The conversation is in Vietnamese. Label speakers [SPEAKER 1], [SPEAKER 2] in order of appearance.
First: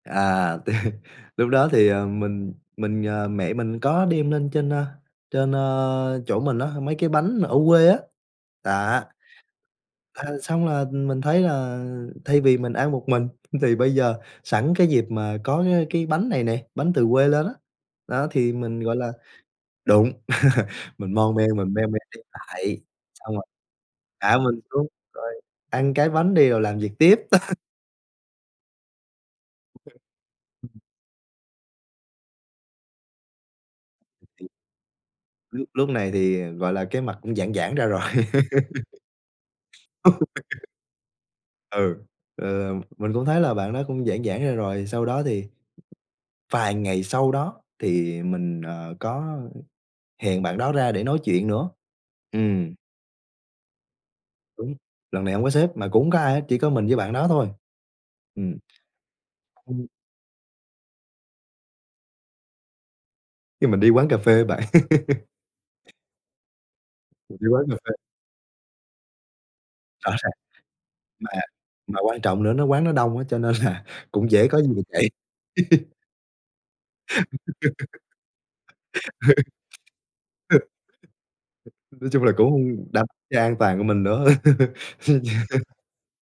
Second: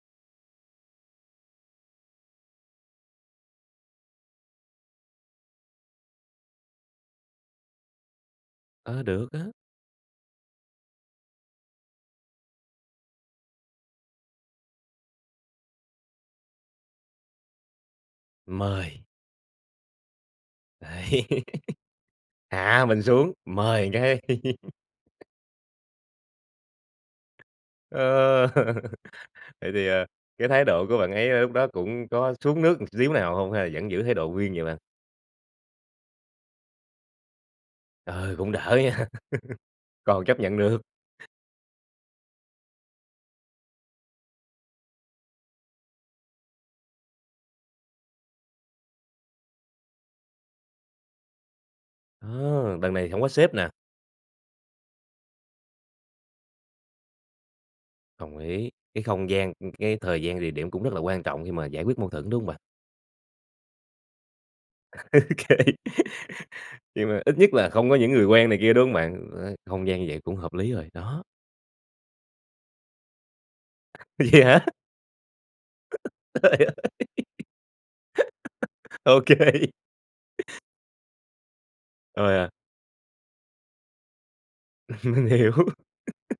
[SPEAKER 1] À, tê lúc đó thì, ờ, mình mình ờ, mẹ mình có đem lên trên, à, trên, à, chỗ mình á, mấy cái bánh ở quê á. Đó.
[SPEAKER 2] Ờ, được á.
[SPEAKER 1] À, xong là mình thấy là thay vì mình ăn một mình thì bây giờ sẵn cái dịp mà có cái cái bánh này này, bánh từ quê lên á. Đó, thì mình, gọi
[SPEAKER 2] Mời.
[SPEAKER 1] là đúng. Mình
[SPEAKER 2] Đấy.
[SPEAKER 1] mon men, mình me me đi lại,
[SPEAKER 2] Hạ mình xuống,
[SPEAKER 1] xong rồi
[SPEAKER 2] mời cái.
[SPEAKER 1] hạ mình xuống rồi: "Ăn cái bánh đi rồi làm việc tiếp."
[SPEAKER 2] Ờ. Vậy thì, à, cái thái độ của bạn ấy, à, lúc đó cũng có xuống nước một xíu nào hông? Hay là vẫn giữ thái độ
[SPEAKER 1] Ừm.
[SPEAKER 2] nguyên vậy bạn?
[SPEAKER 1] Lúc lúc này thì, gọi là, cái mặt cũng giãn giãn ra rồi.
[SPEAKER 2] Ờ, cũng đỡ nha. Còn chấp nhận được.
[SPEAKER 1] Ừ. Ờ, mình cũng thấy là bạn đó cũng giãn giãn ra rồi, sau đó thì vài ngày sau đó thì mình, ờ, có hẹn bạn đó ra để nói chuyện nữa.
[SPEAKER 2] Ờ,
[SPEAKER 1] Ừm.
[SPEAKER 2] đằng này thì hổng có sếp nè.
[SPEAKER 1] Đúng, lần này hổng có sếp mà cũng hông có ai hết, chỉ có mình với bạn đó thôi.
[SPEAKER 2] Đồng
[SPEAKER 1] Ừm.
[SPEAKER 2] ý, cái không gian, ừ,
[SPEAKER 1] Ừm.
[SPEAKER 2] cái thời gian, địa điểm cũng rất là quan trọng khi mà giải quyết mâu thuẫn đúng hông bạn?
[SPEAKER 1] Khi mình đi quán cà phê á bạn.
[SPEAKER 2] Ô kê. Nhưng mà
[SPEAKER 1] Mình
[SPEAKER 2] ít
[SPEAKER 1] đi
[SPEAKER 2] nhất
[SPEAKER 1] quán
[SPEAKER 2] là
[SPEAKER 1] cà
[SPEAKER 2] không
[SPEAKER 1] phê.
[SPEAKER 2] có những người quen này kia, đúng hông bạn? Đấy, không gian như
[SPEAKER 1] Rõ
[SPEAKER 2] vậy
[SPEAKER 1] ràng,
[SPEAKER 2] cũng hợp lý rồi, đó.
[SPEAKER 1] mà mà quan trọng nữa nó quán nó đông á, cho nên là cũng
[SPEAKER 2] Vậy
[SPEAKER 1] dễ
[SPEAKER 2] hả?
[SPEAKER 1] có gì mình chạy.
[SPEAKER 2] Trời ơi! Ô kê
[SPEAKER 1] Ừ. [unintelligible] Nói chung là
[SPEAKER 2] Òa!
[SPEAKER 1] cũng đập ra an toàn của mình nữa. Chưa
[SPEAKER 2] Mình
[SPEAKER 1] nhẹ
[SPEAKER 2] hiểu.
[SPEAKER 1] hơn.